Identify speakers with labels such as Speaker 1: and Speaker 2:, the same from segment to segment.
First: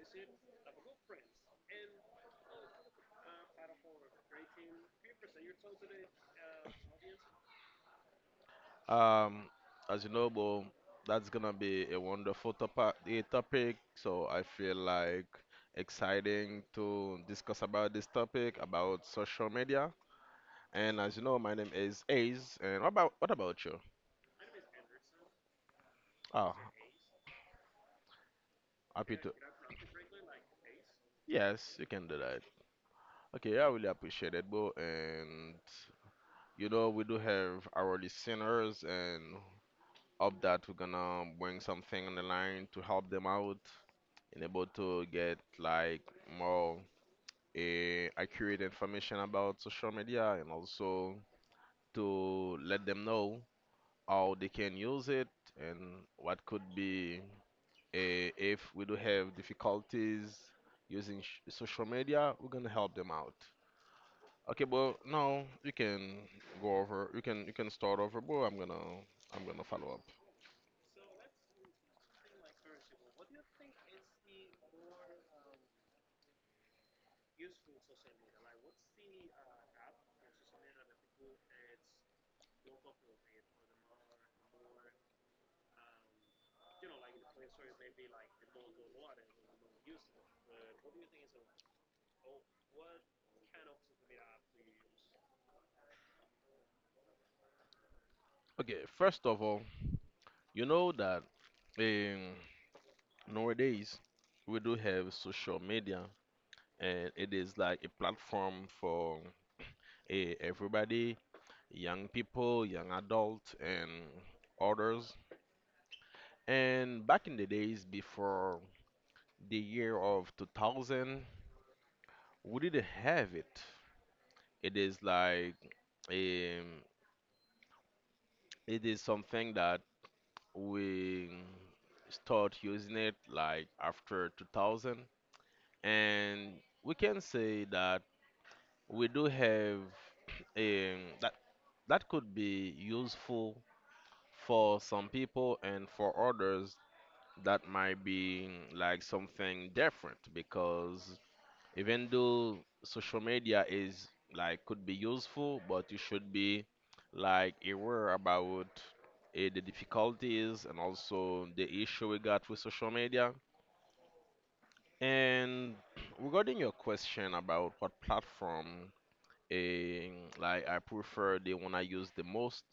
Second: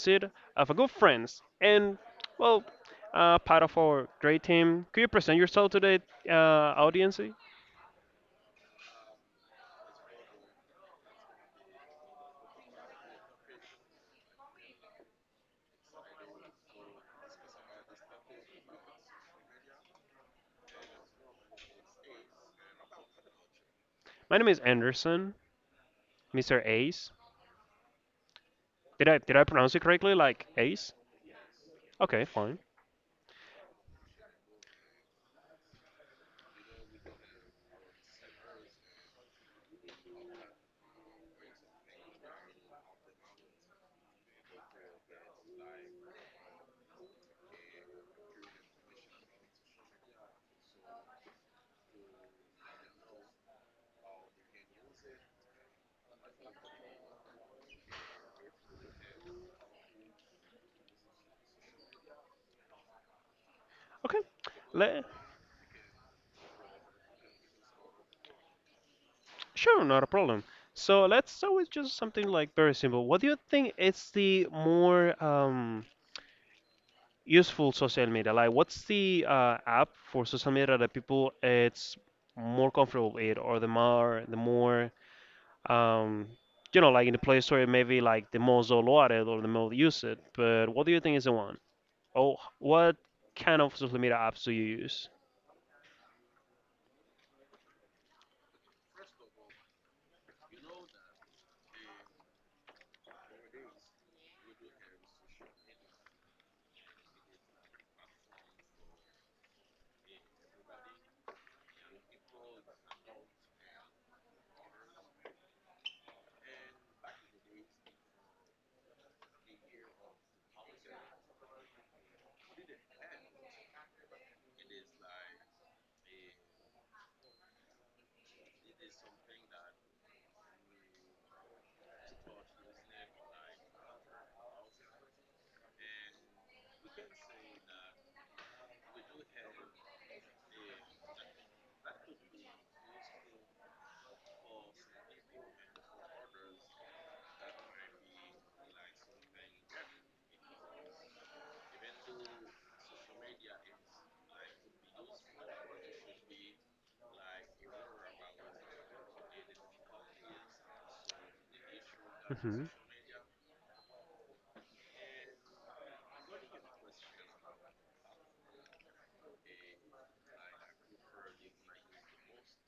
Speaker 1: visit of a good friends and well, part of our great team. Could you present yourself to the audience?
Speaker 2: Um, as you know, Bo, that's gonna be a wonderful topic. So I feel like exciting to discuss about this topic about social media. And as you know, my name is Ace. And what about you?
Speaker 1: My name is Anderson,
Speaker 2: Ah,
Speaker 1: Mr. Ace. Did
Speaker 2: Happy
Speaker 1: I
Speaker 2: to.
Speaker 1: did I pronounce it correctly? Like Ace?
Speaker 2: Yes, you can do
Speaker 1: Okay,
Speaker 2: that.
Speaker 1: fine.
Speaker 2: Okay, I really appreciate it, Bo. And you know, we do have our listeners, and hope that we're gonna bring something on the line to help them out. And able to get like more accurate information about social media, and also to let them know how they can use it, and what could be, if we do have difficulties social media, we're gonna help them out.
Speaker 1: Okay,
Speaker 2: Okay, well,
Speaker 1: Le-
Speaker 2: now you can go over, you can start over, bro. I'm gonna
Speaker 1: sure,
Speaker 2: follow up.
Speaker 1: not a problem. So let's start with just something like very simple. What do you think is the more useful social media? Like, what's the app for social media that people it's more comfortable with, or the more um, you know, like in the Play Store, maybe like the most downloaded or the most used. But what do you think is the one? Oh, what kind of social media apps do you use?
Speaker 2: Okay, first of all, you know that, um, nowadays, we do have social media, and it is like a platform for everybody, young people, young adults, and others. And back in the days, before the year of 2000, we didn't have it. It is like, um, it is something that we start using it like after 2000. And we can say that we do have, that that could be useful for some people, and for others that might be like something different, because even though social media is like could be useful, but you should be like aware about the difficulties and also the issue we got with
Speaker 1: Hmm.
Speaker 2: social media. And regarding your question about what platform, eh, like I prefer the one I use the most,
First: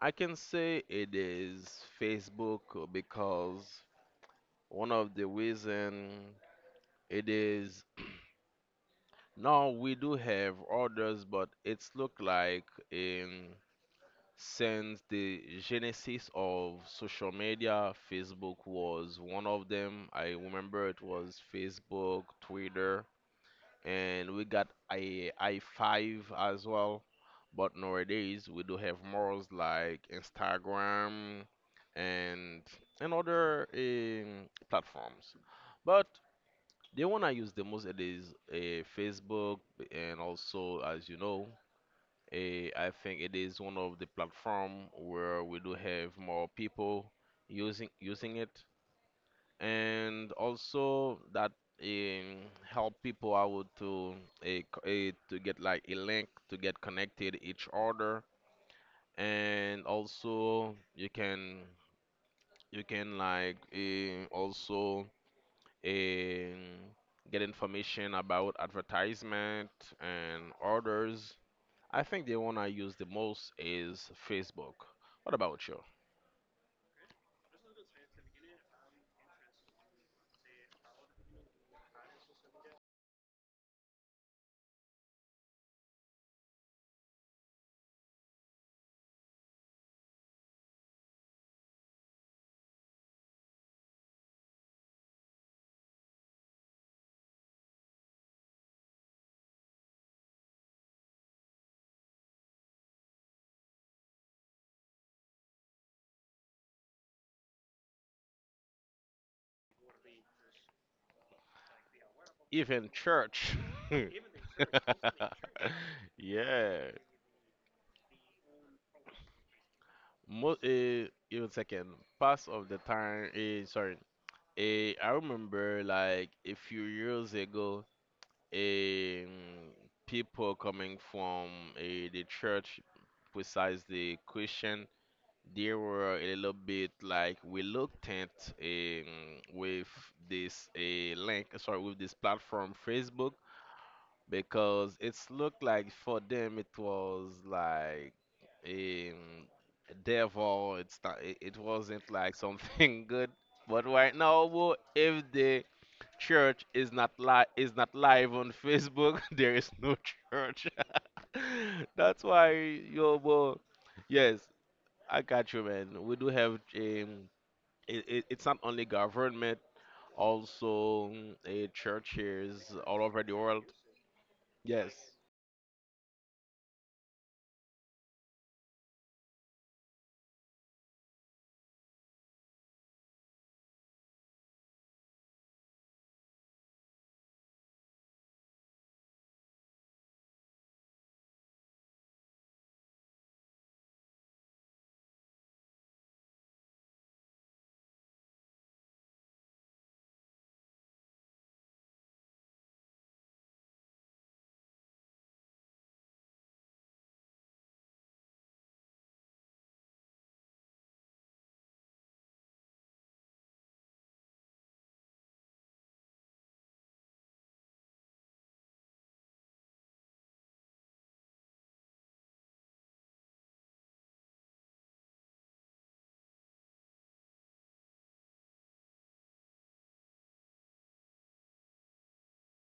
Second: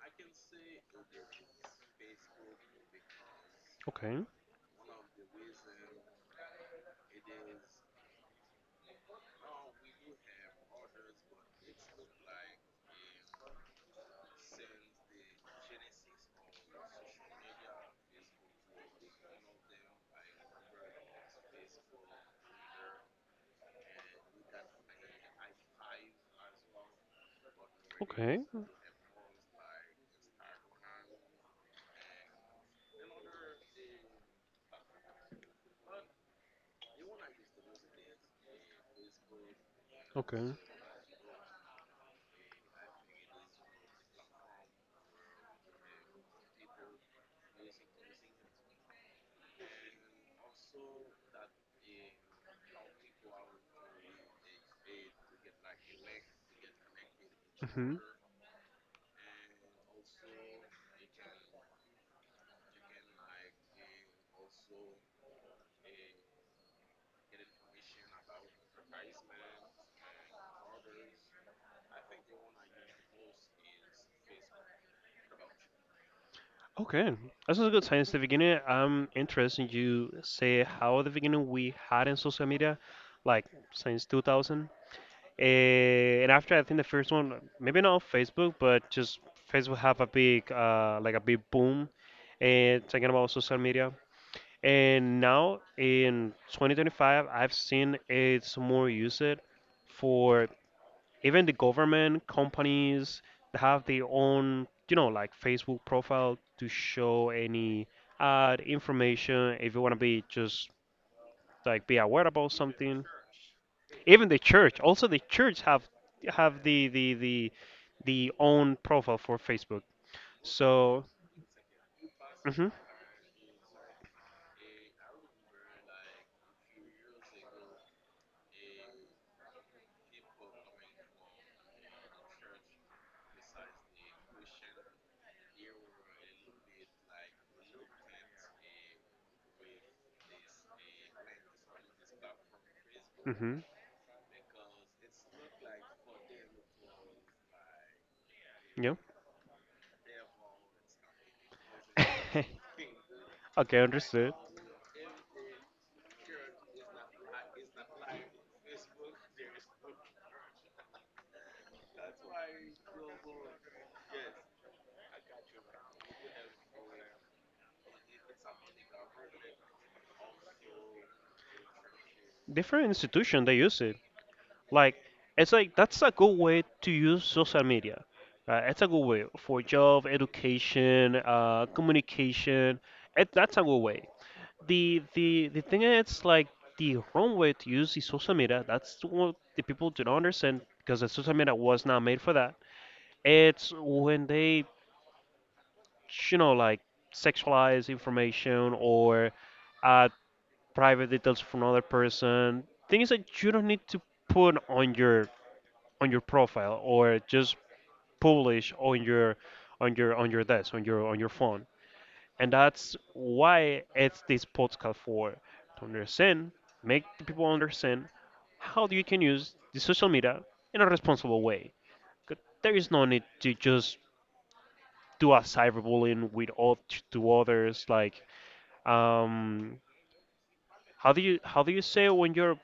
Speaker 2: I can say it is Facebook. Because
Speaker 1: Okay.
Speaker 2: one of the reason it is, now we do have others, but it's look like in since the genesis of social media, Facebook was one of them. I remember it was Facebook, Twitter, and we got a i5 as well. But
Speaker 1: Okay.
Speaker 2: nowadays we do have more like Instagram, and and other platforms. But the one I use the most, it is Facebook, and
Speaker 1: Okay.
Speaker 2: also as you know, I think it is one of the platform where we do have more people using it, and also that, um, help people out to, to get like a link to get connected each
Speaker 1: Hmm.
Speaker 2: other. And also you can like also eh, get information about advertisement and orders. I think the one I use the most is Facebook. What about you?
Speaker 1: Okay. This is a good sign. Since the beginning, I'm interested in you say how at the beginning we had in social media, like since 2000. Eh, and after I think the first one, maybe not on Facebook, but just Facebook have a big like a big boom, and talking about social media. And now in 2025, I've seen it's more used for even the government companies that have their own, you know, like Facebook profile to show any ad information if you want to be just like be aware about
Speaker 2: Even
Speaker 1: something
Speaker 2: church. Even
Speaker 1: even the
Speaker 2: in
Speaker 1: church also the
Speaker 2: church.
Speaker 1: church have
Speaker 2: Yeah.
Speaker 1: the own profile for facebook
Speaker 2: Most,
Speaker 1: so.
Speaker 2: even second, past of
Speaker 1: Mhm.
Speaker 2: the time, sorry, I remember like a few years ago, eh, people coming from the church, precisely Christian, they were a little bit like reluctant, um, with this link, sorry, with this platform, Facebook,
Speaker 1: Mhm.
Speaker 2: because it's looked like for them it was like,
Speaker 1: Yeah.
Speaker 2: um, a devil. It's not. It wasn't like something good.
Speaker 1: okay,
Speaker 2: But right
Speaker 1: understood.
Speaker 2: now, if the church is not live on Facebook, there is no church. That's why yo, wo- yes, I got you, man. We do have, it's not only government, also churches
Speaker 1: Different
Speaker 2: all over the
Speaker 1: institution they
Speaker 2: world.
Speaker 1: use it
Speaker 2: Yes.
Speaker 1: like it's like that's a good way to use social media, it's a good way for job education, communication, it, that's a good way. The thing is like the wrong way to use the social media, that's what the people do not understand because the social media was not made for that. It's when they, you know, like sexualize information or add private details from another person, things that you don't need to put on your profile or just publish on your desk on your phone. And that's why it's this podcast for to understand, make the people understand how you can use the social media in a responsible way. 'Cause there is no need to just do a cyberbullying with all to others like, um how do you say it when you're,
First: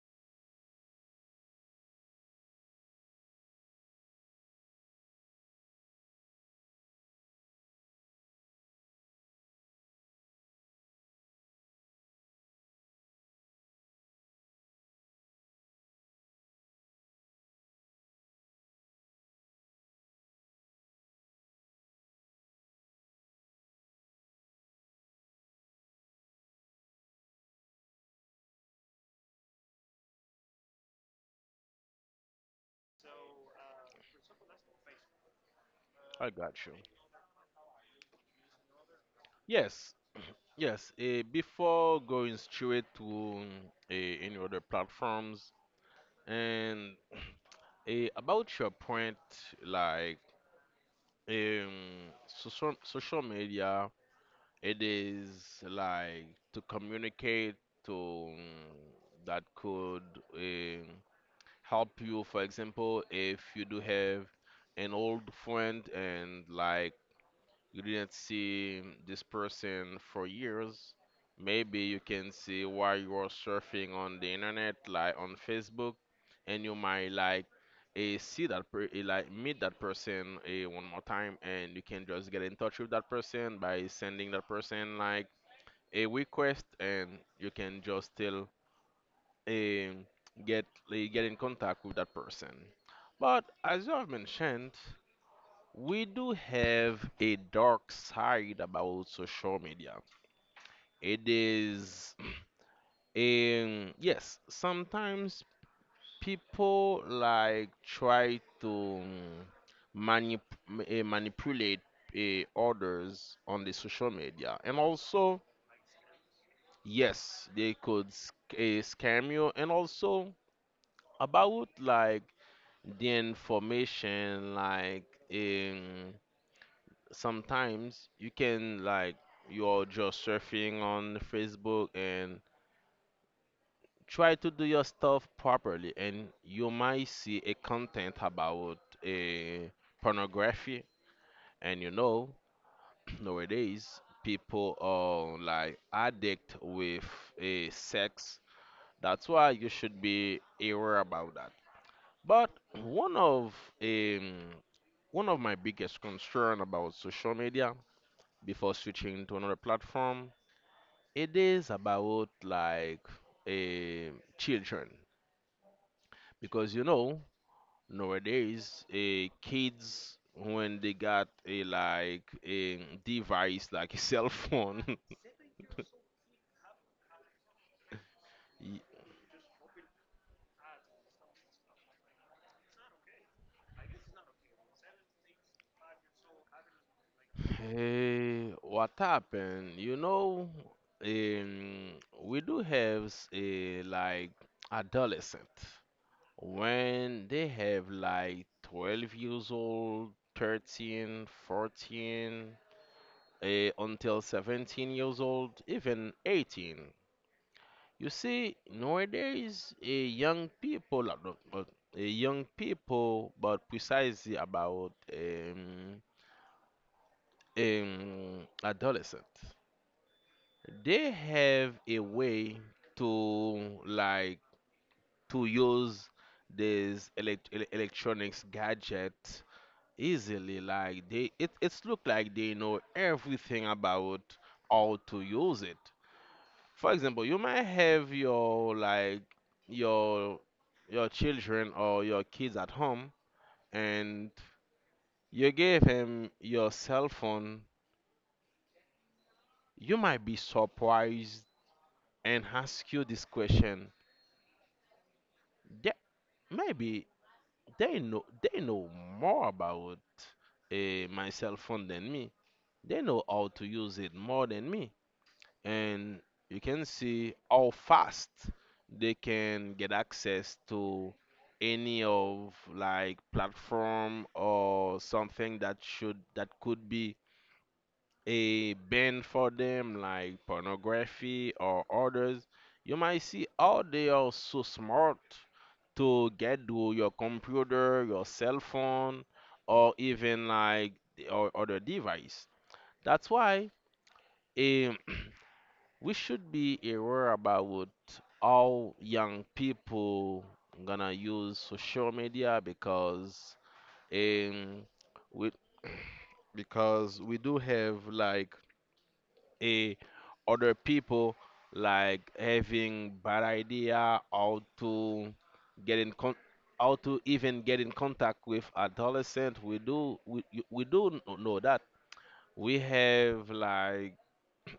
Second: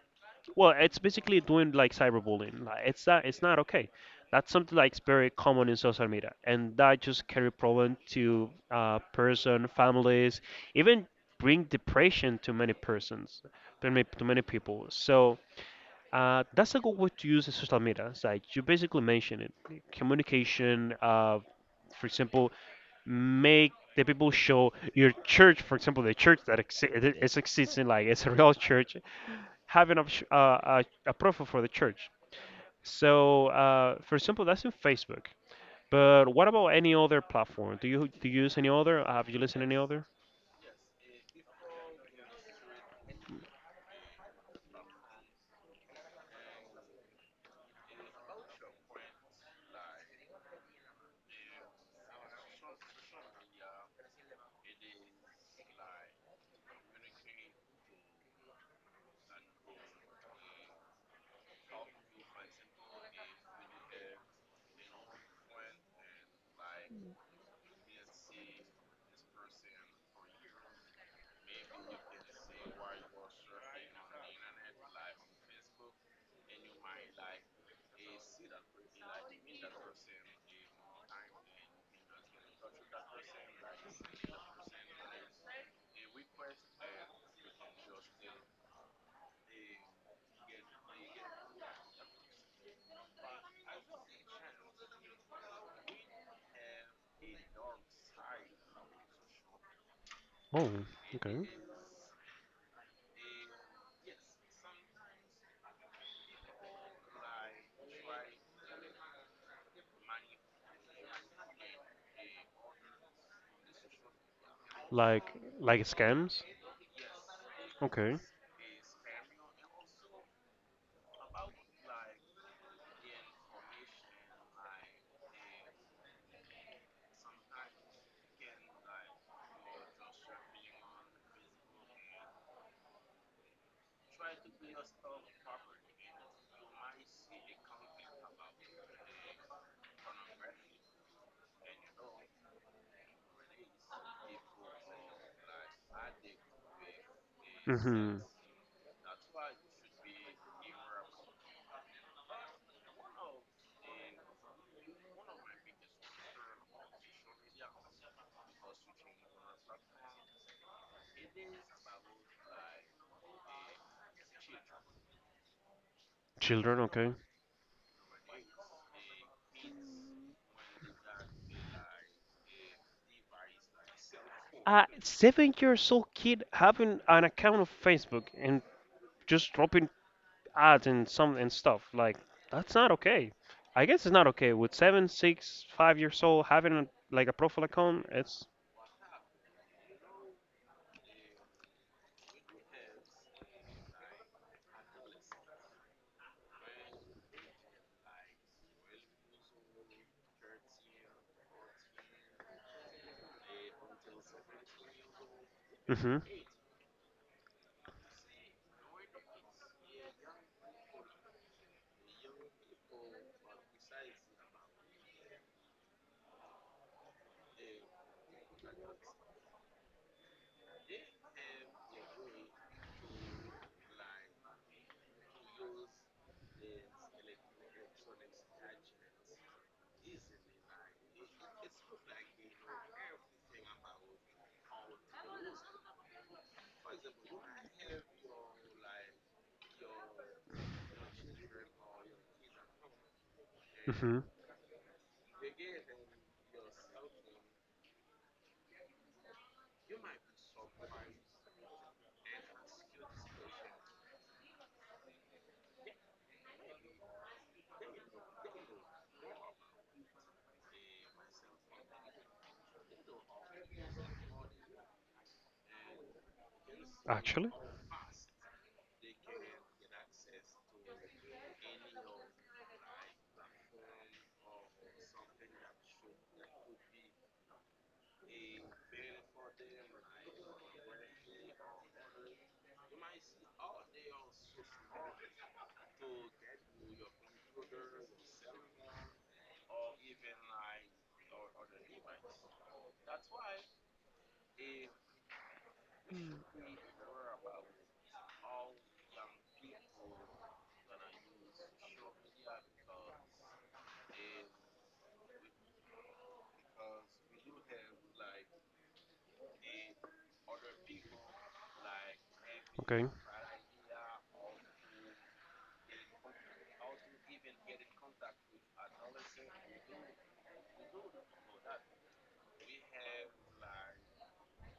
Speaker 1: well, it's basically doing like cyberbullying, like it's not okay. That's something that's very common in social media and that just carry problem to person families, even bring depression to many persons to many, people. So that's a good way to use the social media. It's like you basically mentioned it, communication. For example, make the people show your church, for example, the church that it is existing, like it's a real church, having a, a profile for the church. So, for example, that's in Facebook.
Speaker 2: I
Speaker 1: But what
Speaker 2: got
Speaker 1: about
Speaker 2: you.
Speaker 1: any other platform? Do you use any other? Have you listened to any
Speaker 2: Yes,
Speaker 1: other?
Speaker 2: yes. Before going straight to any other platforms, and about your point, like, social media, it is like to communicate to, that could, um, help you. For example, if you do have an old friend and like you didn't see this person for years, maybe you can see while you are surfing on the internet, like on Facebook, and you might like eh, see that per- eh, like meet that person one more time, and you can just get in touch with that person by sending that person like a request, and you can just still eh, get get in contact with that person. But as you have mentioned, we do have a dark side about social media.
Speaker 1: Oh,
Speaker 2: It
Speaker 1: okay.
Speaker 2: is, yes, sometimes people like try to manip- manipulate others on the social media, and
Speaker 1: Like
Speaker 2: also,
Speaker 1: like scams?
Speaker 2: yes, they could
Speaker 1: Okay.
Speaker 2: scam you, and also about like the information, like. Um, Sometimes you can like you're just surfing on Facebook and try to do your stuff properly, and you might see a content about a pornography. And you know, nowadays people are like addict with a
Speaker 1: Mm-hmm.
Speaker 2: sex. That's why you should be aware about that. But one of, um, one of my biggest concern about social media, before switching to another platform, it is about like, eh, children. Because
Speaker 1: Children?
Speaker 2: you
Speaker 1: Okay.
Speaker 2: know, nowadays kids, when they got a like a device like a cell phone,
Speaker 1: A 7 years old kid having an account of Facebook and
Speaker 2: y-
Speaker 1: just dropping ads and some and stuff. Like that's not okay. I guess it's not okay with seven, six, 5 years old having a, like a profile account. It's
Speaker 2: what happened, you know, um, we do have a like adolescent, when they have like 12 years old, 13, 14, until 17 years old, even
Speaker 1: mhm,
Speaker 2: 18. You see, nowadays, young people, no, but, young people, but precisely about, adolescent, they have a way to like to use these electronics gadget easily. Like it's look like they know everything about how to use it. For example, you might have your like your your children or your kids at home,
Speaker 1: mhm.
Speaker 2: and you gave him your cell phone, you might be surprised and ask you this question. Yeah, maybe they know more about my cell phone than me. They know how to use it more than me. And you can see
Speaker 1: Actually,
Speaker 2: how fast they can get access to any of like platform or something that should that could be a ban for them, like pornography or others. You might see how they are so smart to get to your computer, your cell phone, or even like or other device. That's why, um we should be aware about what, how young people gonna use social media, because, um we because we do have like a other people like
Speaker 1: okay.
Speaker 2: having bad idea how to get in con how to even get in contact with adolescent. We do know that we have like,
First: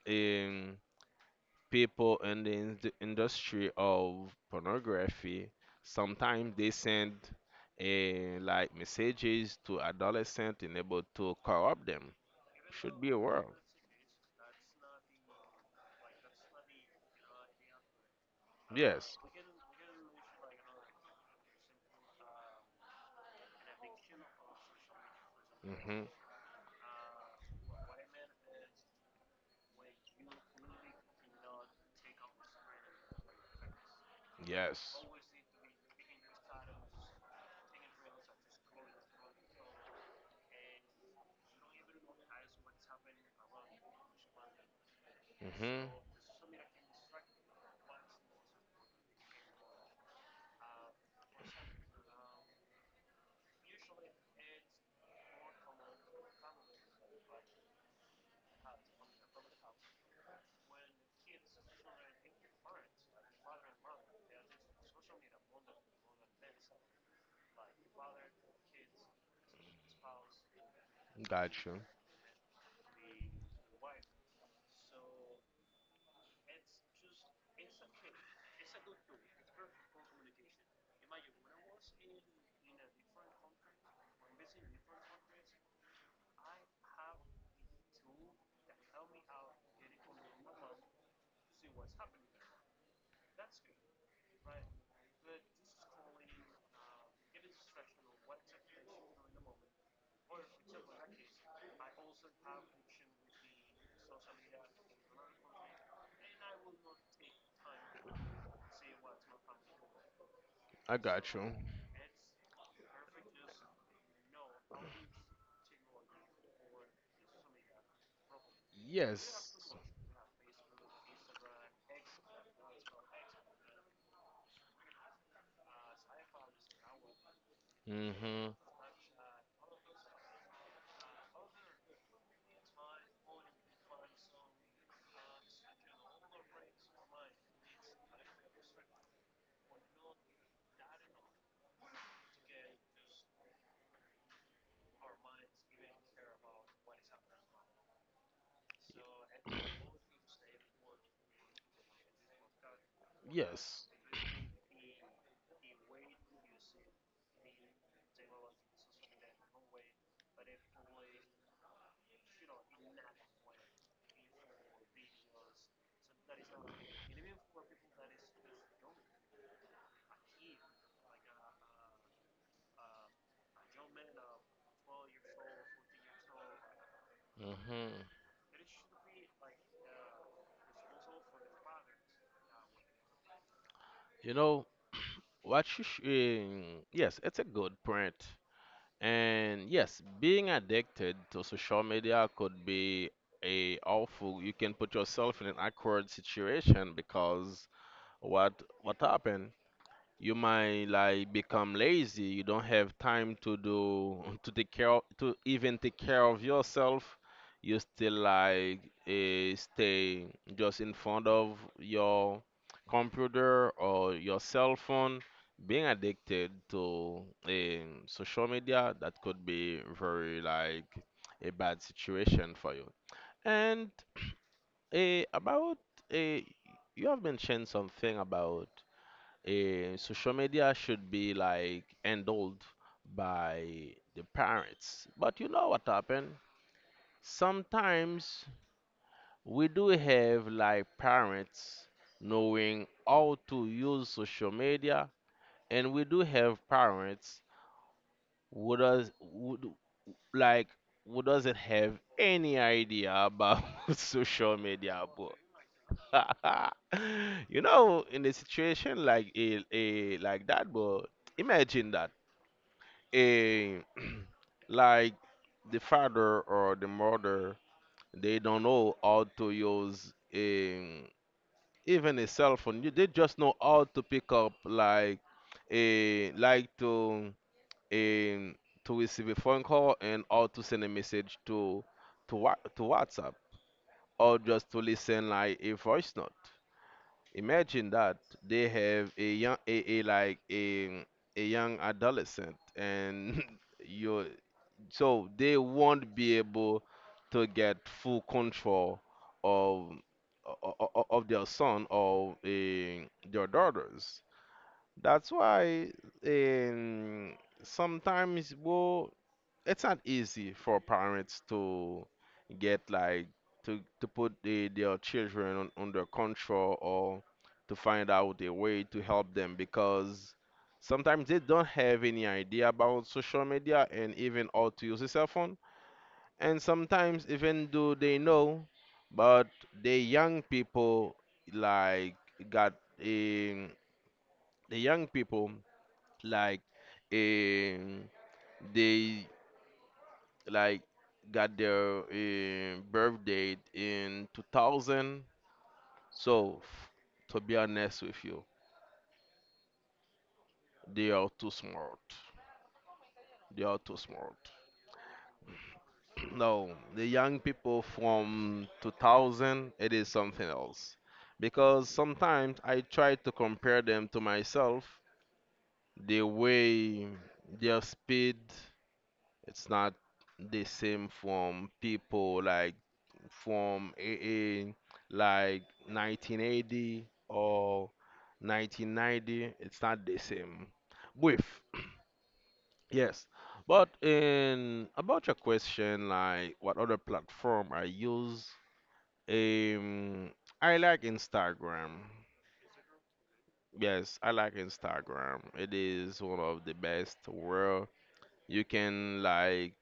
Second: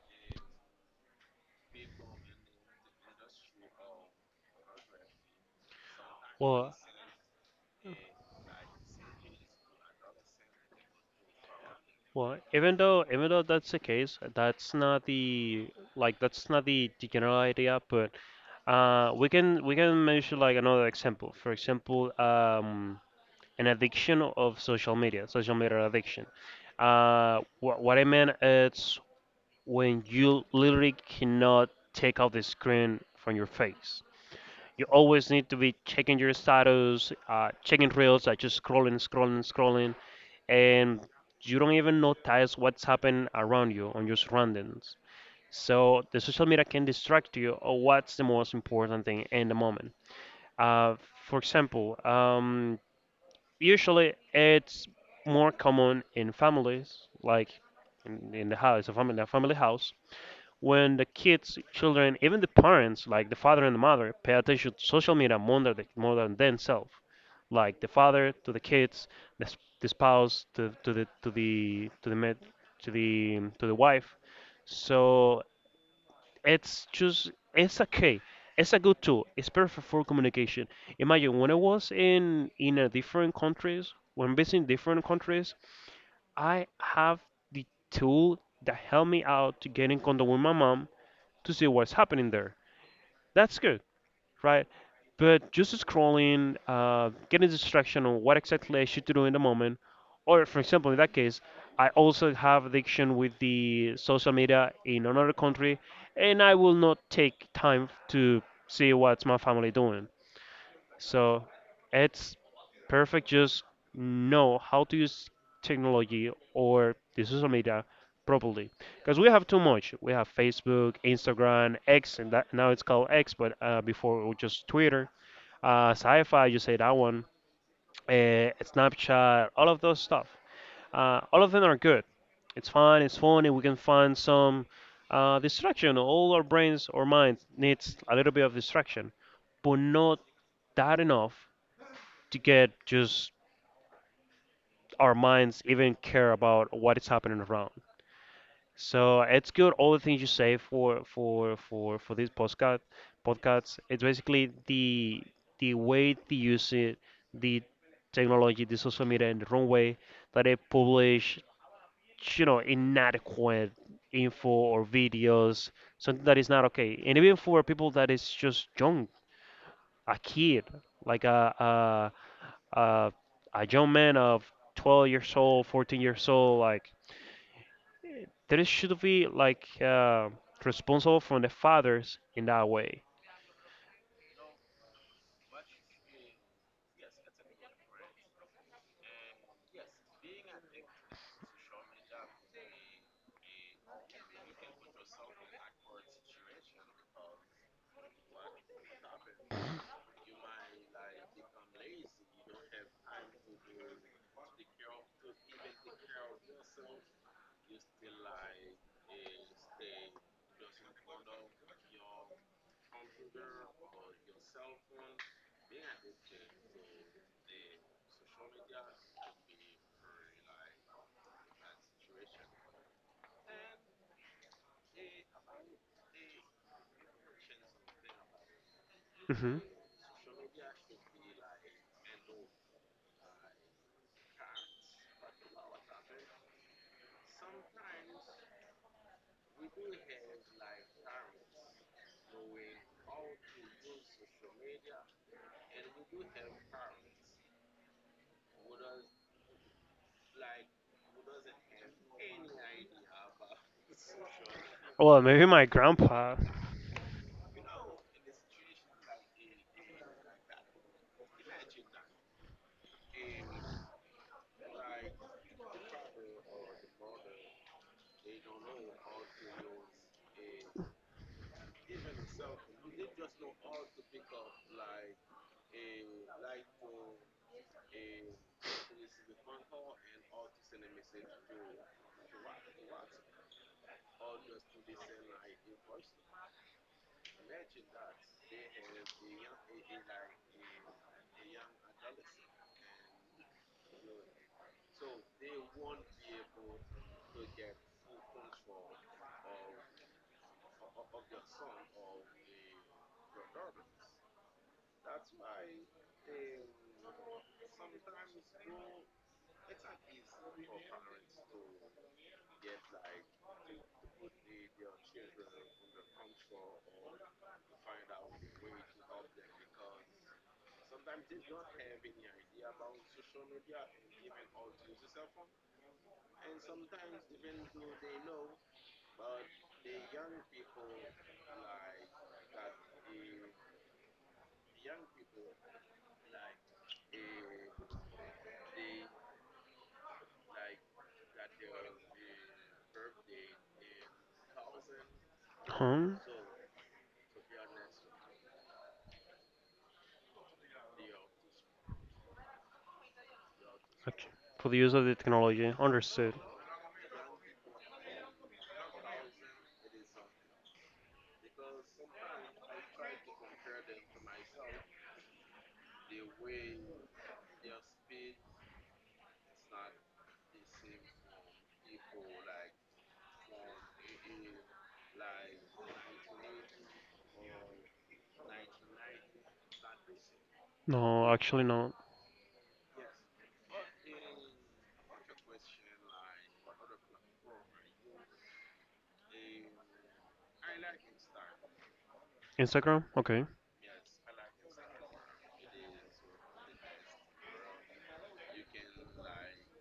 Speaker 2: um people in the industry of pornography. Sometimes they
Speaker 1: Well,
Speaker 2: send a like messages to adolescents in able to corrupt them.
Speaker 1: even
Speaker 2: Should
Speaker 1: though
Speaker 2: be
Speaker 1: even though
Speaker 2: aware.
Speaker 1: that's the case, that's not the, like that's not the, the general idea. But
Speaker 2: Yes.
Speaker 1: we can mention like another example. For example, an addiction of social media
Speaker 2: Hmm.
Speaker 1: addiction. What I meant is when you literally cannot take off the screen from your face. You
Speaker 2: Yes.
Speaker 1: always need to be checking your status, checking reels, like just scrolling, scrolling, scrolling, and you don't even notice what's happening around you on your surroundings.
Speaker 2: Hmm.
Speaker 1: So the social media can distract you of what's the most important thing in the moment. Uh, for example, usually it's more common in families, like in the house, a family house, when the kids, children, even the parents, like the father and the mother, pay attention to social media more than, more than themselves. Like the father to the kids, the spouse to the
Speaker 2: Got you.
Speaker 1: to the med, to the wife. So it's just it's okay. It's a good tool. It's perfect for communication. Imagine when I was in a different countries, when visiting different countries, I have the tool that helped me out to get in contact with my mom to see what's happening there. That's good, right? But just scrolling, getting distraction on what exactly I should do in the moment, or for example, in that case, I also have addiction with the social media in another country, and I will not take time to see what's my family doing.
Speaker 2: I got
Speaker 1: So
Speaker 2: you.
Speaker 1: it's perfect. Just know how to use technology or the social media properly, because we have
Speaker 2: Yes.
Speaker 1: too much. We have Facebook, Instagram, X, and that now it's called X, but before it was just Twitter. Sci-fi, you say that one.
Speaker 2: Hmm.
Speaker 1: Snapchat, all of those stuff. All of them are good. It's fun. It's funny. We can find some distraction. All our brains or minds needs a little bit of distraction, but not that enough to get just our minds even care about what is happening around. So it's good all the things you say for these podcasts.
Speaker 2: Yes.
Speaker 1: It's basically the way they use it, the technology, the social media in the wrong way that they publish, you know, inadequate info or videos, something that is not okay. And even for people that is just young, a kid, like uh, a young man of 12 years old, 14 years old, like
Speaker 2: Hmm.
Speaker 1: there should be like responsible from the fathers in that way.
Speaker 2: You know, What you sh- eh, yes, it's a good point. And yes, being addicted to social media could be a awful. You can put yourself in an awkward situation, because what what happened? You might like become lazy, you don't have time to do, to take care of, to even take care of yourself. You still like stay just in front of your computer or your cell phone. Being addicted to, social media, that could be very like a bad situation for you. And, about, eh, you have mentioned something about,
Speaker 1: Hmm.
Speaker 2: social media should be like handled by the parents. But you know what happened? Sometimes we do have like parents knowing how to use social media, and we do have parents who does who, do- like who doesn't have any idea about social media,
Speaker 1: Well,
Speaker 2: bro.
Speaker 1: maybe my grandpa.
Speaker 2: You know, in a situation like a like that, bro. Imagine that. A like the father or the mother, they don't know how to use even a cell phone. They just know how to pick up like a like to a to receive a phone call, and how to send a message to whatsapp, or just to listen like a voice note. Imagine that they have a young a like a young adolescent, and you, so they won't be able to get full control of of their son or their daughters. That's why, um, sometimes, well, it's not easy for parents to get like to put their children on, under control, or to find out a way to help them, because sometimes they don't have any idea about social media, and even how to use a cell phone. And sometimes, even though they know, but the young people like got um, the young people like um, they like got their, birth date in 2000,
Speaker 1: Huh?
Speaker 2: so f- to be honest with you, they are too smart, they are too
Speaker 1: Okay.
Speaker 2: smart.
Speaker 1: For the use of the technology, understood.
Speaker 2: No, the young people from 2000, it is something else. Because sometimes I try to compare them to myself. The way, their speed, it's not the same from people like from AA, like 1980 or 1990. It's not the same.
Speaker 1: No,
Speaker 2: With,
Speaker 1: actually no.
Speaker 2: yes. But in about your question, like what other platform I use, Um, I like Instagram.
Speaker 1: Instagram. Okay.
Speaker 2: Yes, I like Instagram. It is one of the best where you can like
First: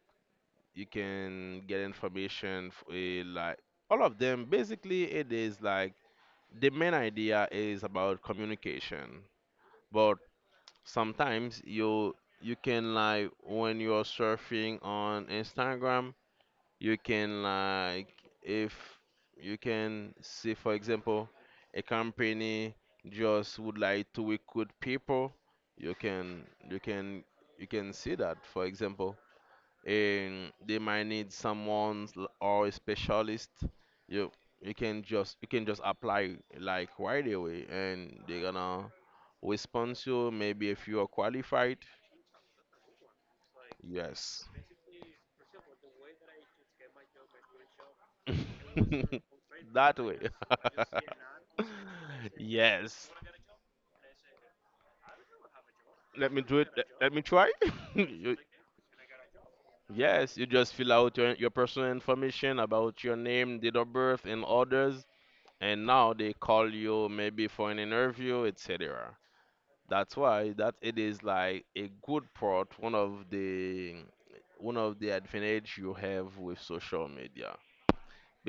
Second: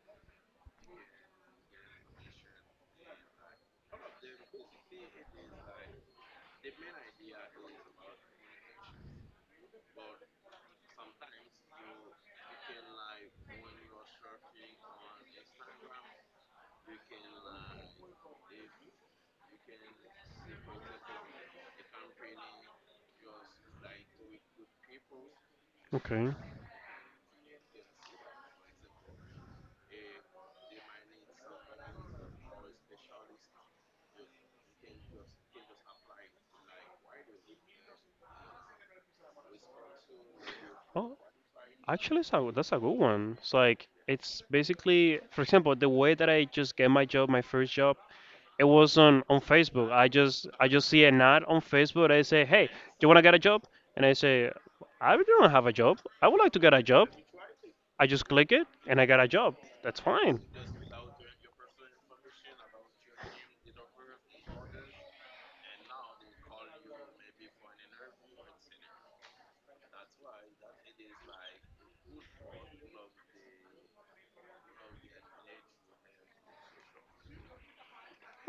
Speaker 2: you can get information like all of them. Basically, it is like, the main idea is about communication. But sometimes you can like when you're surfing on Instagram, you can like if you can see, for example, a company just would like to recruit people, you
Speaker 1: Okay.
Speaker 2: can you can you can see that, for example, and they might need someone or a specialist. You you can just you can just apply, like, right away, and they're gonna respond to you, maybe, if you are
Speaker 1: Oh,
Speaker 2: qualified.
Speaker 1: actually, it's a, that's a good one. It's like it's
Speaker 2: Yes.
Speaker 1: basically, for example, the way that I just get my job, my first job. It was on Facebook.
Speaker 2: That
Speaker 1: I
Speaker 2: way.
Speaker 1: just I just see an ad on Facebook. I say, hey, you
Speaker 2: Yes.
Speaker 1: wanna get a job? And I say, I don't have a job. I
Speaker 2: Let me
Speaker 1: would like
Speaker 2: do
Speaker 1: to
Speaker 2: it.
Speaker 1: get a
Speaker 2: Let,
Speaker 1: job.
Speaker 2: let me try.
Speaker 1: I just
Speaker 2: You-
Speaker 1: click it and I got a job. That's
Speaker 2: yes,
Speaker 1: fine.
Speaker 2: you just fill out your personal information about your name, date of birth, and others. And now they call you, maybe, for an interview, etc. That's why that it is like a good part, one of the advantage you have with social media,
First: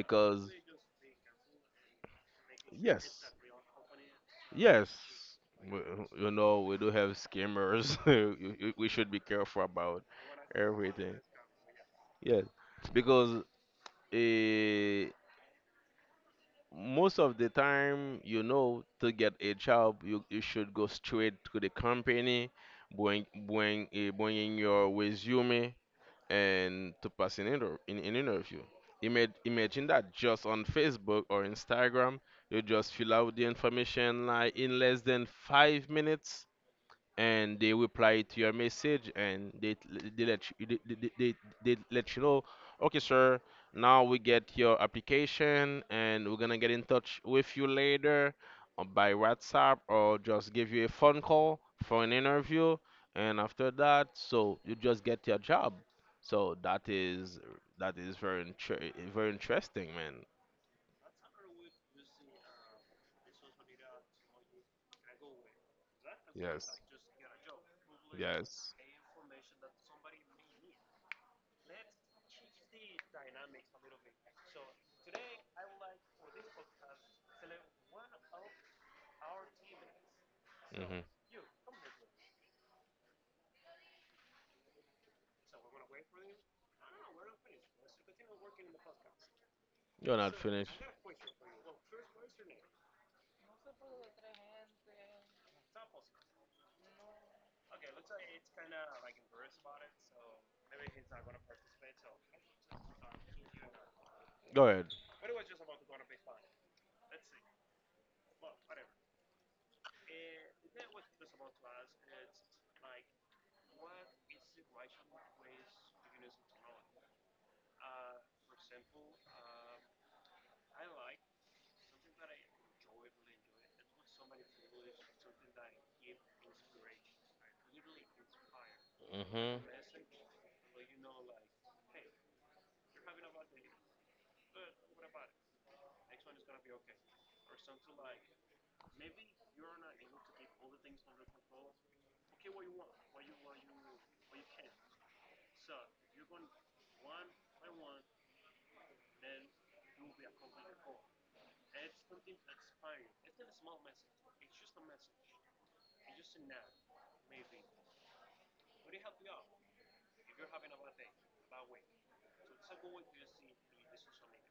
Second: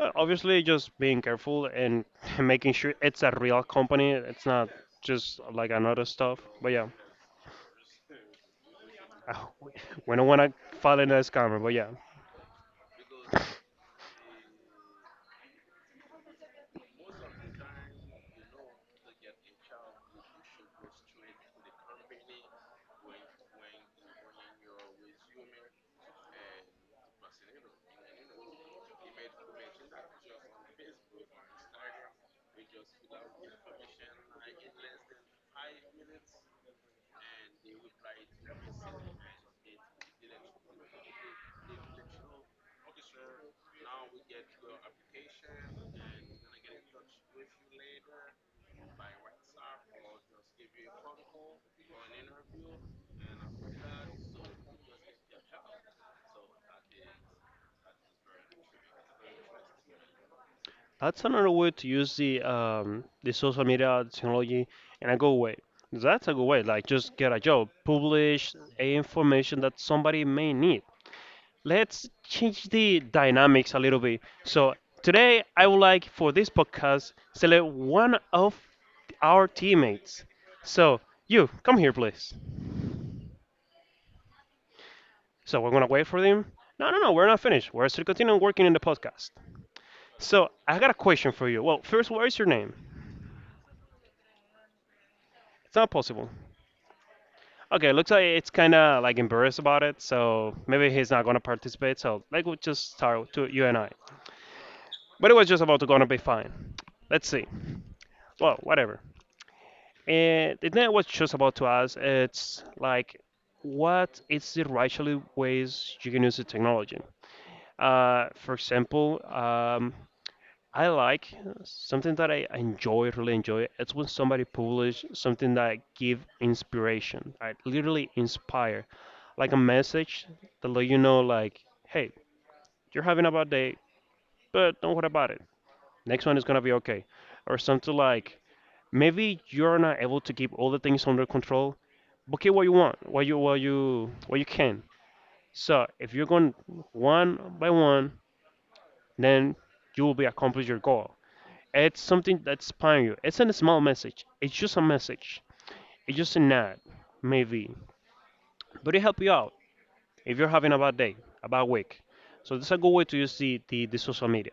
Speaker 1: Obviously, just being careful and making sure it's
Speaker 2: Yes,
Speaker 1: a real company. It's not
Speaker 2: yes.
Speaker 1: just like
Speaker 2: We,
Speaker 1: another
Speaker 2: you
Speaker 1: stuff.
Speaker 2: know,
Speaker 1: But
Speaker 2: we
Speaker 1: yeah,
Speaker 2: do have scammers. We should be careful
Speaker 1: we
Speaker 2: about
Speaker 1: we don't wanna fall in
Speaker 2: everything.
Speaker 1: a scammer. But yeah.
Speaker 2: Yes, because uh, most of the time, you know, to get a job, you should go straight to the company, bringing your resume and to pass an interview. Imagine that just on Facebook or Instagram, you just fill out the information like in less than 5 minutes, and they reply to your message, and they let you know, okay, sir, now we get your application and we're gonna get in touch with you later, by whatsapp, or just give you a phone call for an interview. And after that, so you just get your job. So that is very very interesting, man.
Speaker 1: That's another way to use the social media technology in a good way. That's a good way.
Speaker 2: Yes.
Speaker 1: Like just get a job, publish
Speaker 2: Yes.
Speaker 1: a information that somebody may need. Let's change the dynamics a little bit. So today I would like for this podcast select one of our teammates. So
Speaker 2: Hmm.
Speaker 1: you come here, please. So we're gonna wait for them. No, no, no, we're not finished. We're still continuing working in the podcast.
Speaker 2: You're not
Speaker 1: So I
Speaker 2: finished.
Speaker 1: got a question for you. Well, first, what is your name? It's not possible. Okay, looks like it's kind of like embarrassed about it, so maybe he's not gonna participate. So like we'll just start to you and I.
Speaker 2: Go ahead.
Speaker 1: But it was just about to gonna be fine. Let's see. Well, whatever. And the thing I was just about to ask, it's like, what is the rational ways you can use the technology? For example, I like something that I enjoy, really enjoy. It's when somebody publish something that give inspiration, right? Literally inspire like a
Speaker 2: Mhm.
Speaker 1: message to let you know like, hey, you're having a bad day but don't worry about it, next one is gonna be okay. Or something like, maybe you're not able to keep all the things under control, but get what you want, what you can. So if you're going one by one, then you will be accomplish your goal. It's something that's inspiring you, it's not a small message, it's just a message, it's just a nod maybe, but it help you out if you're having a bad day, a bad week. So this is a good way to use the social media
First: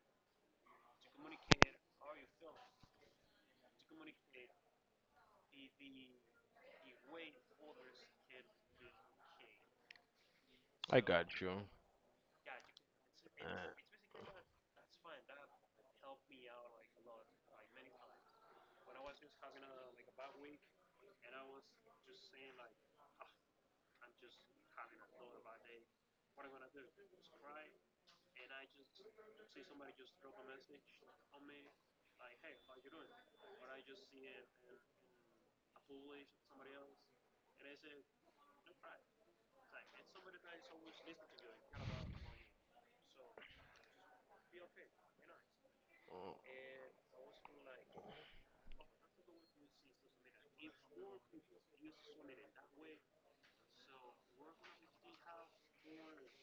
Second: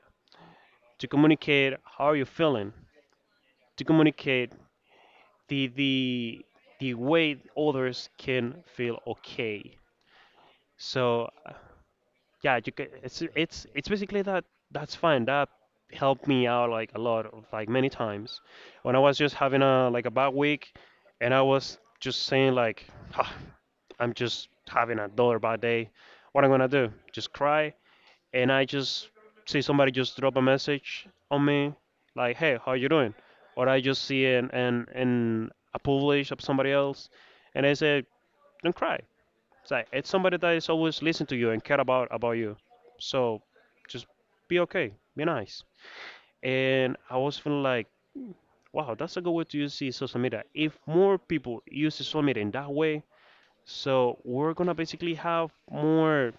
Speaker 1: to communicate how are you feeling, to communicate the the the way others can feel okay.
Speaker 2: I
Speaker 1: So
Speaker 2: got you.
Speaker 1: yeah, you can, it's basically
Speaker 2: Uh,
Speaker 1: that, that's fine. That helped me out like a lot of like many times when I was just having a like a bad week and I was just saying like, "Ah, I'm just having another bad day. What I'm gonna do? Just cry, and I just see somebody just drop a message on me like, "Hey, how you doing?" Or I just see an a publish of somebody else, and I say, "Don't cry." It's like it's somebody that is always listening to you and care about you. So just be okay, be nice. And I was feeling like, wow, that's a good way to use the social media. If more people use social media in that way, so we're gonna basically have more.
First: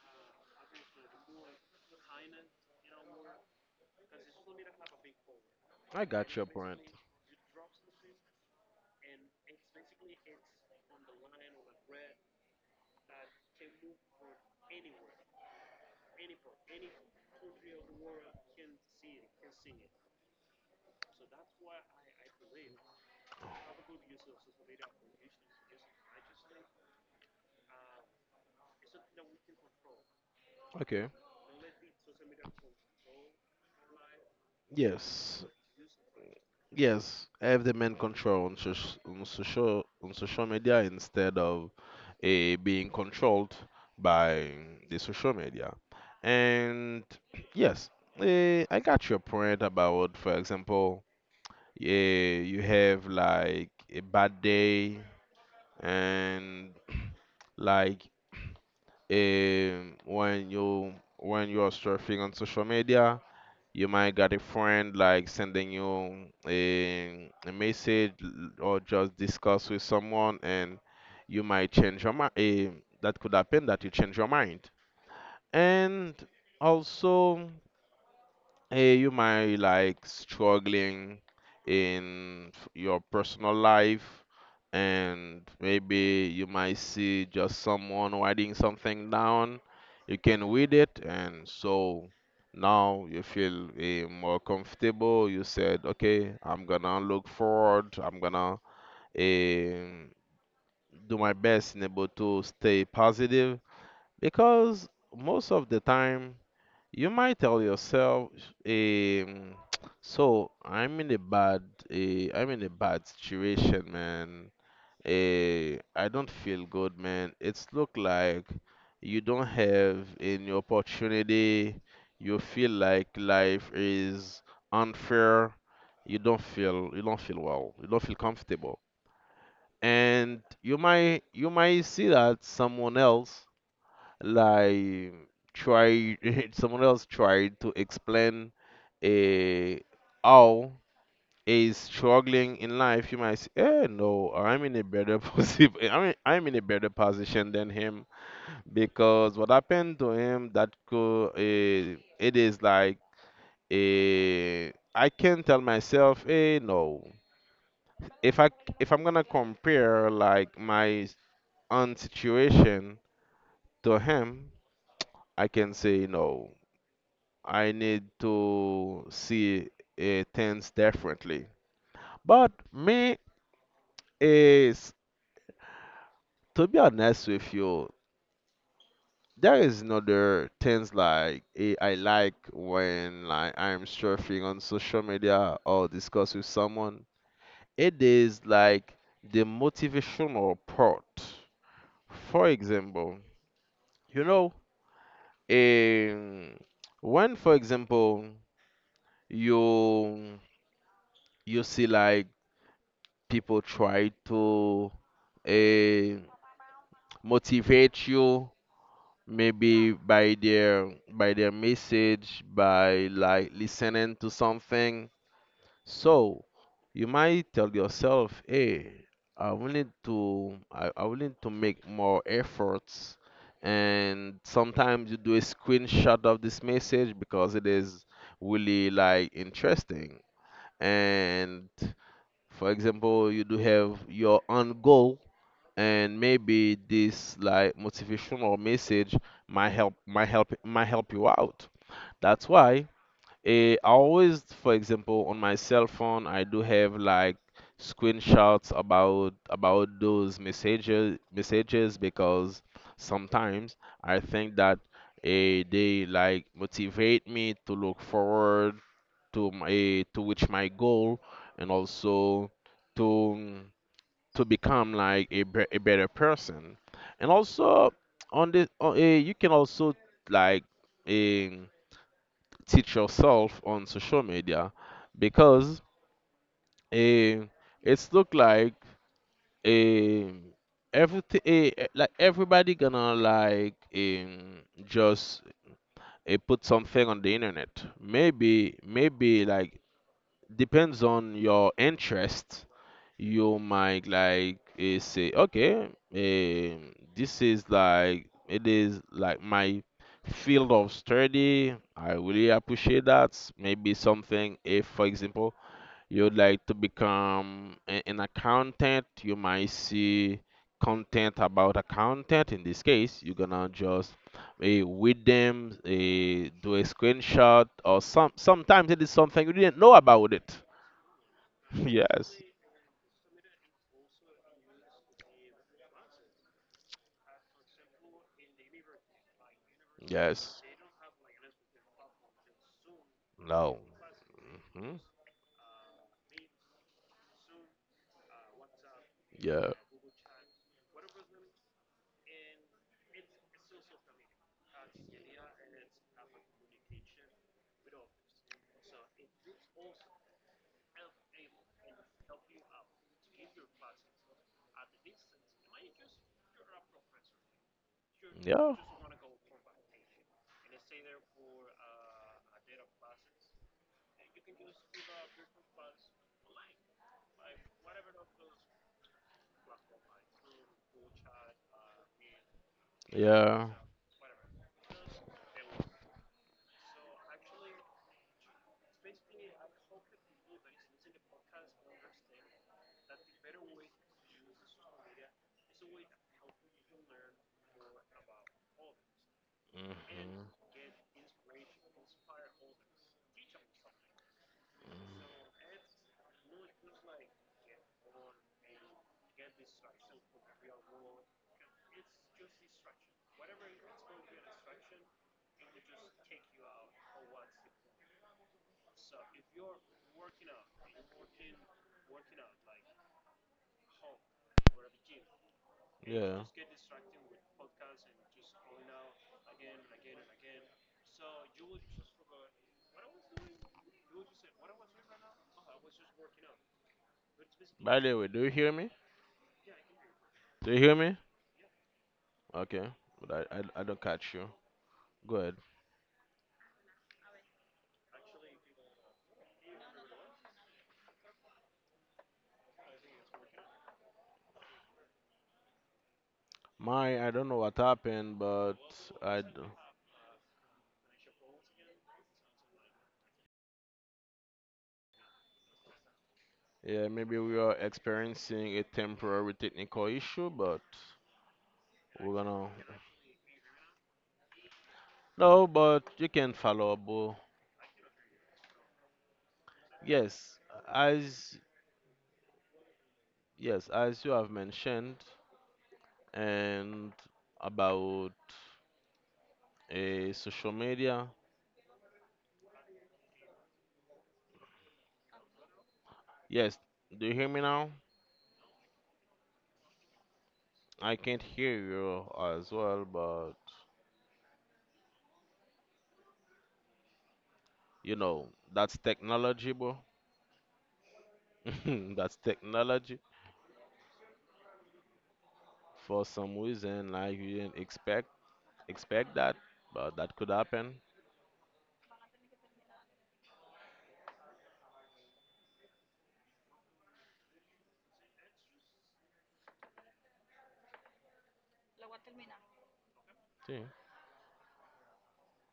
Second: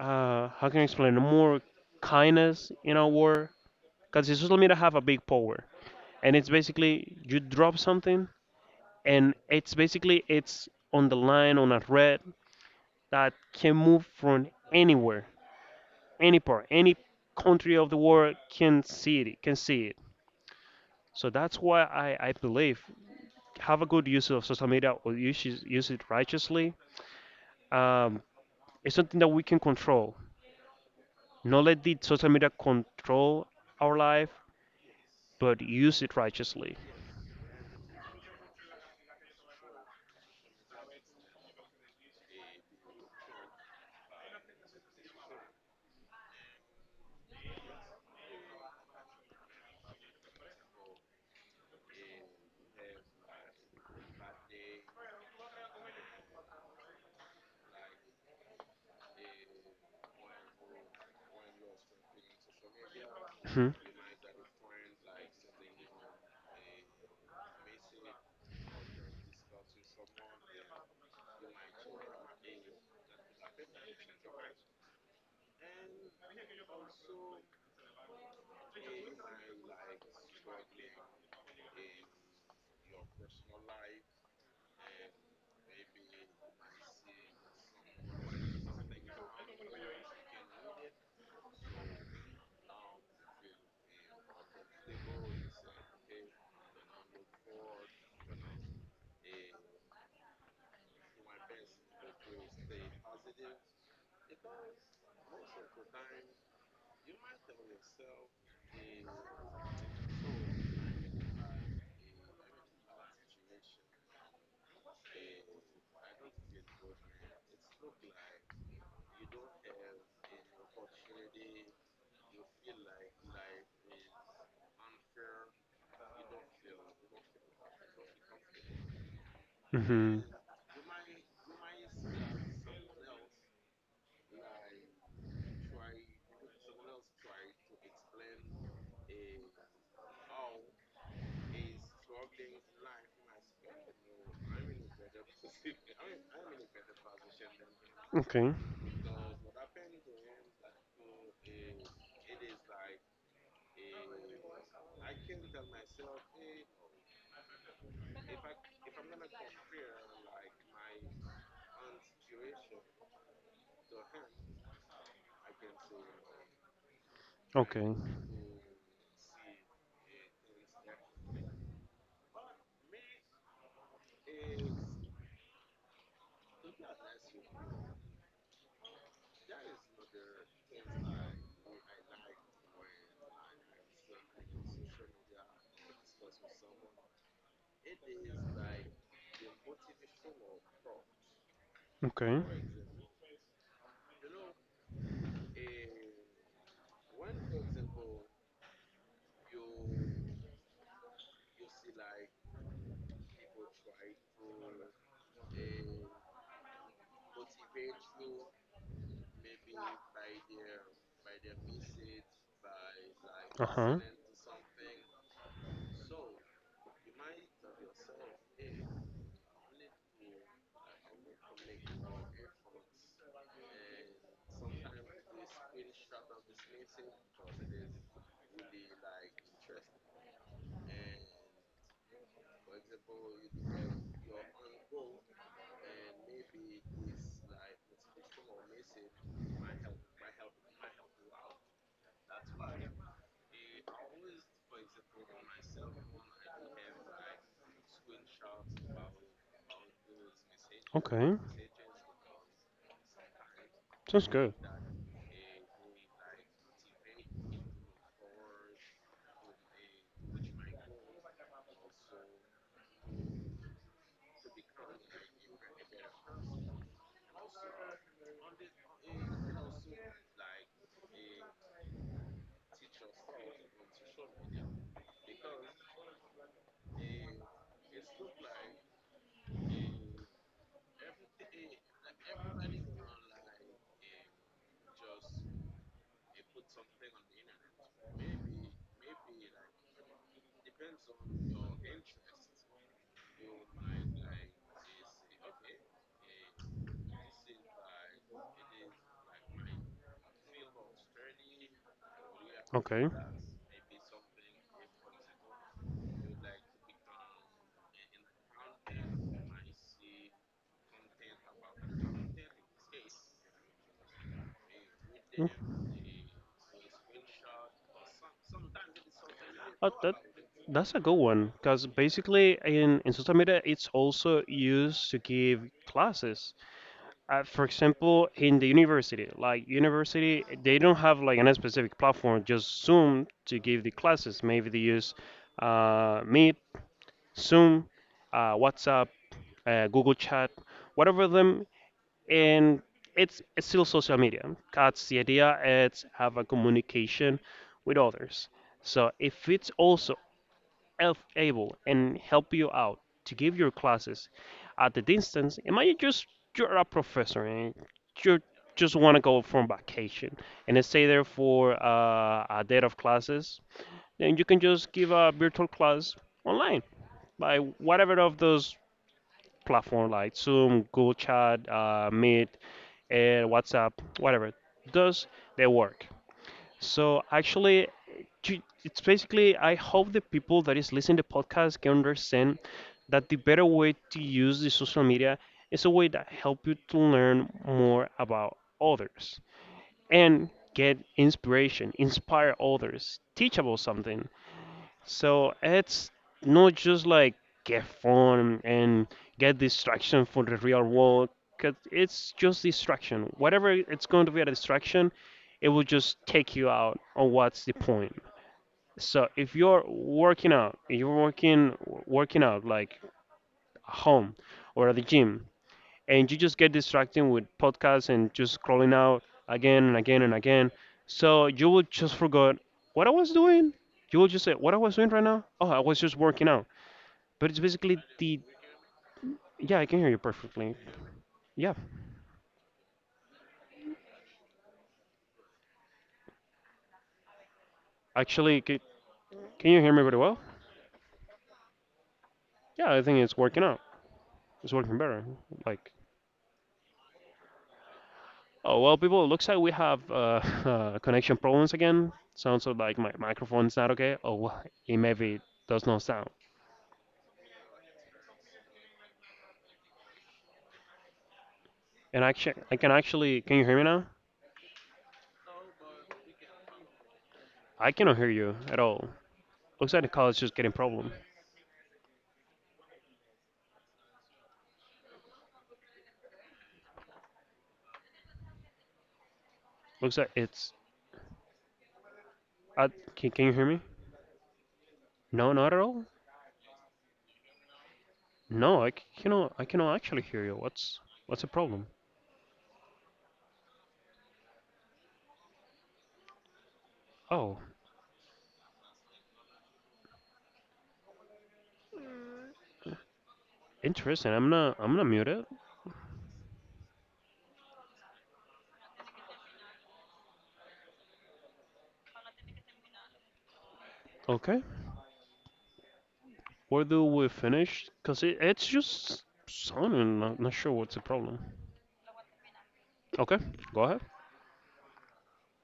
Speaker 1: How can I explain? More kindness in our world. Because social media have a big power,
Speaker 2: I
Speaker 1: and
Speaker 2: got your
Speaker 1: it's
Speaker 2: point.
Speaker 1: basically you drop something, and it's basically it's on the line on a thread that can move from anywhere, any part, any country of the world can see it. So that's why I believe have a good use of social media or use it righteously. Um, it's something that we can control.
Speaker 2: Okay.
Speaker 1: Not let the social media control our life,
Speaker 2: Yes.
Speaker 1: but use it righteously.
Speaker 2: Yes. Have the main control on, social media instead of being controlled by the social media. And yes, I got your point about, for example, yeah, you have like a bad day, and, like, when you, when you are surfing on social media,
Speaker 1: hmm
Speaker 2: you might get a friend like sending you a message, or just discuss with someone, and you might change your mind. That could happen, that you change your mind. And also, hey, you might like struggling in your personal life, and maybe you might see just someone writing something down. You can read it, and so now you feel more comfortable. You said, okay, I'm gonna look forward, I'm gonna eh, do my best and able to stay positive, because most of the time you might tell yourself, um, so I'm in a bad situation, man. I don't feel good, man. It's look like you don't have any opportunity. You feel like life is unfair. You don't feel well. You don't feel comfortable.
Speaker 1: hmm
Speaker 2: And you might see that someone else like try someone else tried to explain eh, how is struggling in life. You might say, no, I'm in a better position. I mean, I'm in a better position than him,
Speaker 1: Okay.
Speaker 2: because what happened to him, that could, it is like, I can tell myself, no, if I if I'm gonna compare like my own situation to him, I can say no, I
Speaker 1: Okay.
Speaker 2: need to see things differently. But me is, to be honest with you, there is another things like I like when, like, I'm surfing on social media or discuss with someone. It is like the motivational part.
Speaker 1: Okay.
Speaker 2: For example, you know, um, when, for example, you you see like people try to eh, motivate you, maybe by their message, by like
Speaker 1: Uh huh.
Speaker 2: listening to something. So you might tell yourself, hey, I will need to I will need to make more efforts. And sometimes you do a screenshot of this message because it is really like interesting. And, for example, you do have your own goal, and maybe this like motivational message might help you out. That's why, I always, for example, on my cell phone, I do have like screenshots about those messages
Speaker 1: Okay.
Speaker 2: messages because sometimes I
Speaker 1: Sounds good.
Speaker 2: think that they like motivate me to look forward to my, to reach my goal. And also, to to become like a better person. And also, on the on, eh, you can also, like, um, teach yourself on social media, because eh, it's look like, eh, everything, like everybody gonna like, just put something on the internet. Maybe like, depends on your interest, you might like, say okay, this is like, it is like my field of study. I really appreciate
Speaker 1: Okay.
Speaker 2: that. Maybe something, if for example you'd like to become an accountant, you might see content about accountant. In this case, you're gonna just with
Speaker 1: Mm.
Speaker 2: them do a screenshot, or sometimes it is something you didn't know
Speaker 1: That
Speaker 2: about it.
Speaker 1: that's a good one because
Speaker 2: Yes.
Speaker 1: basically in social media it's also used to give classes. For example, in the university, like university,
Speaker 2: Yes.
Speaker 1: they don't have like any specific platform, just Zoom to give
Speaker 2: No.
Speaker 1: the classes. Maybe they
Speaker 2: Hmm.
Speaker 1: use Meet, Zoom, WhatsApp,
Speaker 2: Yeah.
Speaker 1: Google Chat, whatever them, and it's still social media. That's the idea. It's have a communication with others. So if it's also elf able and help you out to give your classes at the distance. Imagine just you're a professor and you
Speaker 2: Yeah.
Speaker 1: just want to go from vacation and stay there for a day of classes. Then you can just give a virtual class online by whatever of those platform like Zoom, Google Chat, Meet, and
Speaker 2: Yeah.
Speaker 1: WhatsApp, whatever. Does they work? So actually, it's basically I hope the people that is listening to the podcast can understand that the better way to use the social media is a way that help you to learn more about others and
Speaker 2: Hmm.
Speaker 1: get inspiration, inspire others, teach about something. So it's not just like get fun and get distraction from the real world, 'cause it's just distraction. Whatever it's going to be a distraction, it will just take you out on what's the point. So if you're working out, if you're working out like at home or at the gym, and you
Speaker 2: Yeah.
Speaker 1: just get distracted with podcasts and just scrolling out again and again and again. So you will just forget what I was doing. You will just say what I was doing right now. Oh, I was just working out. But it's basically
Speaker 2: By the way,
Speaker 1: the
Speaker 2: do you hear me?
Speaker 1: yeah, I can hear you perfectly.
Speaker 2: Do you hear me?
Speaker 1: Yeah,
Speaker 2: Okay. But I don't catch you. Go ahead.
Speaker 1: actually, can you hear me very well? Yeah, I think it's working out. It's working better. Like
Speaker 2: I don't know what happened, but
Speaker 1: oh well, people, it
Speaker 2: I,
Speaker 1: looks
Speaker 2: d-
Speaker 1: like we have connection problems again. Sounds like my microphone's not okay. Oh, well, it maybe does not sound.
Speaker 2: yeah, maybe we are experiencing a temporary technical issue, but
Speaker 1: And
Speaker 2: we're
Speaker 1: actually,
Speaker 2: gonna...
Speaker 1: I can actually can you hear me now?
Speaker 2: No, but you can follow up. Oh.
Speaker 1: I cannot hear you at all. Looks like the call is just
Speaker 2: Yes,
Speaker 1: getting problem.
Speaker 2: as yes, as you have mentioned, and about
Speaker 1: Looks like it's.
Speaker 2: social media.
Speaker 1: I, can you hear me? No, not at all.
Speaker 2: Yes, do you hear me now?
Speaker 1: No, I cannot. I cannot actually hear you.
Speaker 2: I
Speaker 1: What's
Speaker 2: can't
Speaker 1: the
Speaker 2: hear
Speaker 1: problem?
Speaker 2: you as well, but
Speaker 1: Oh,
Speaker 2: you know that's technology, bro. That's technology.
Speaker 1: interesting. I'm not. I'm not muted.
Speaker 2: For some reason, like, you didn't expect that, but that could happen.
Speaker 1: Okay. Where do we finish? Cause it, it's just sounding. Not, not sure what's the problem. Okay, go ahead.
Speaker 2: Yeah.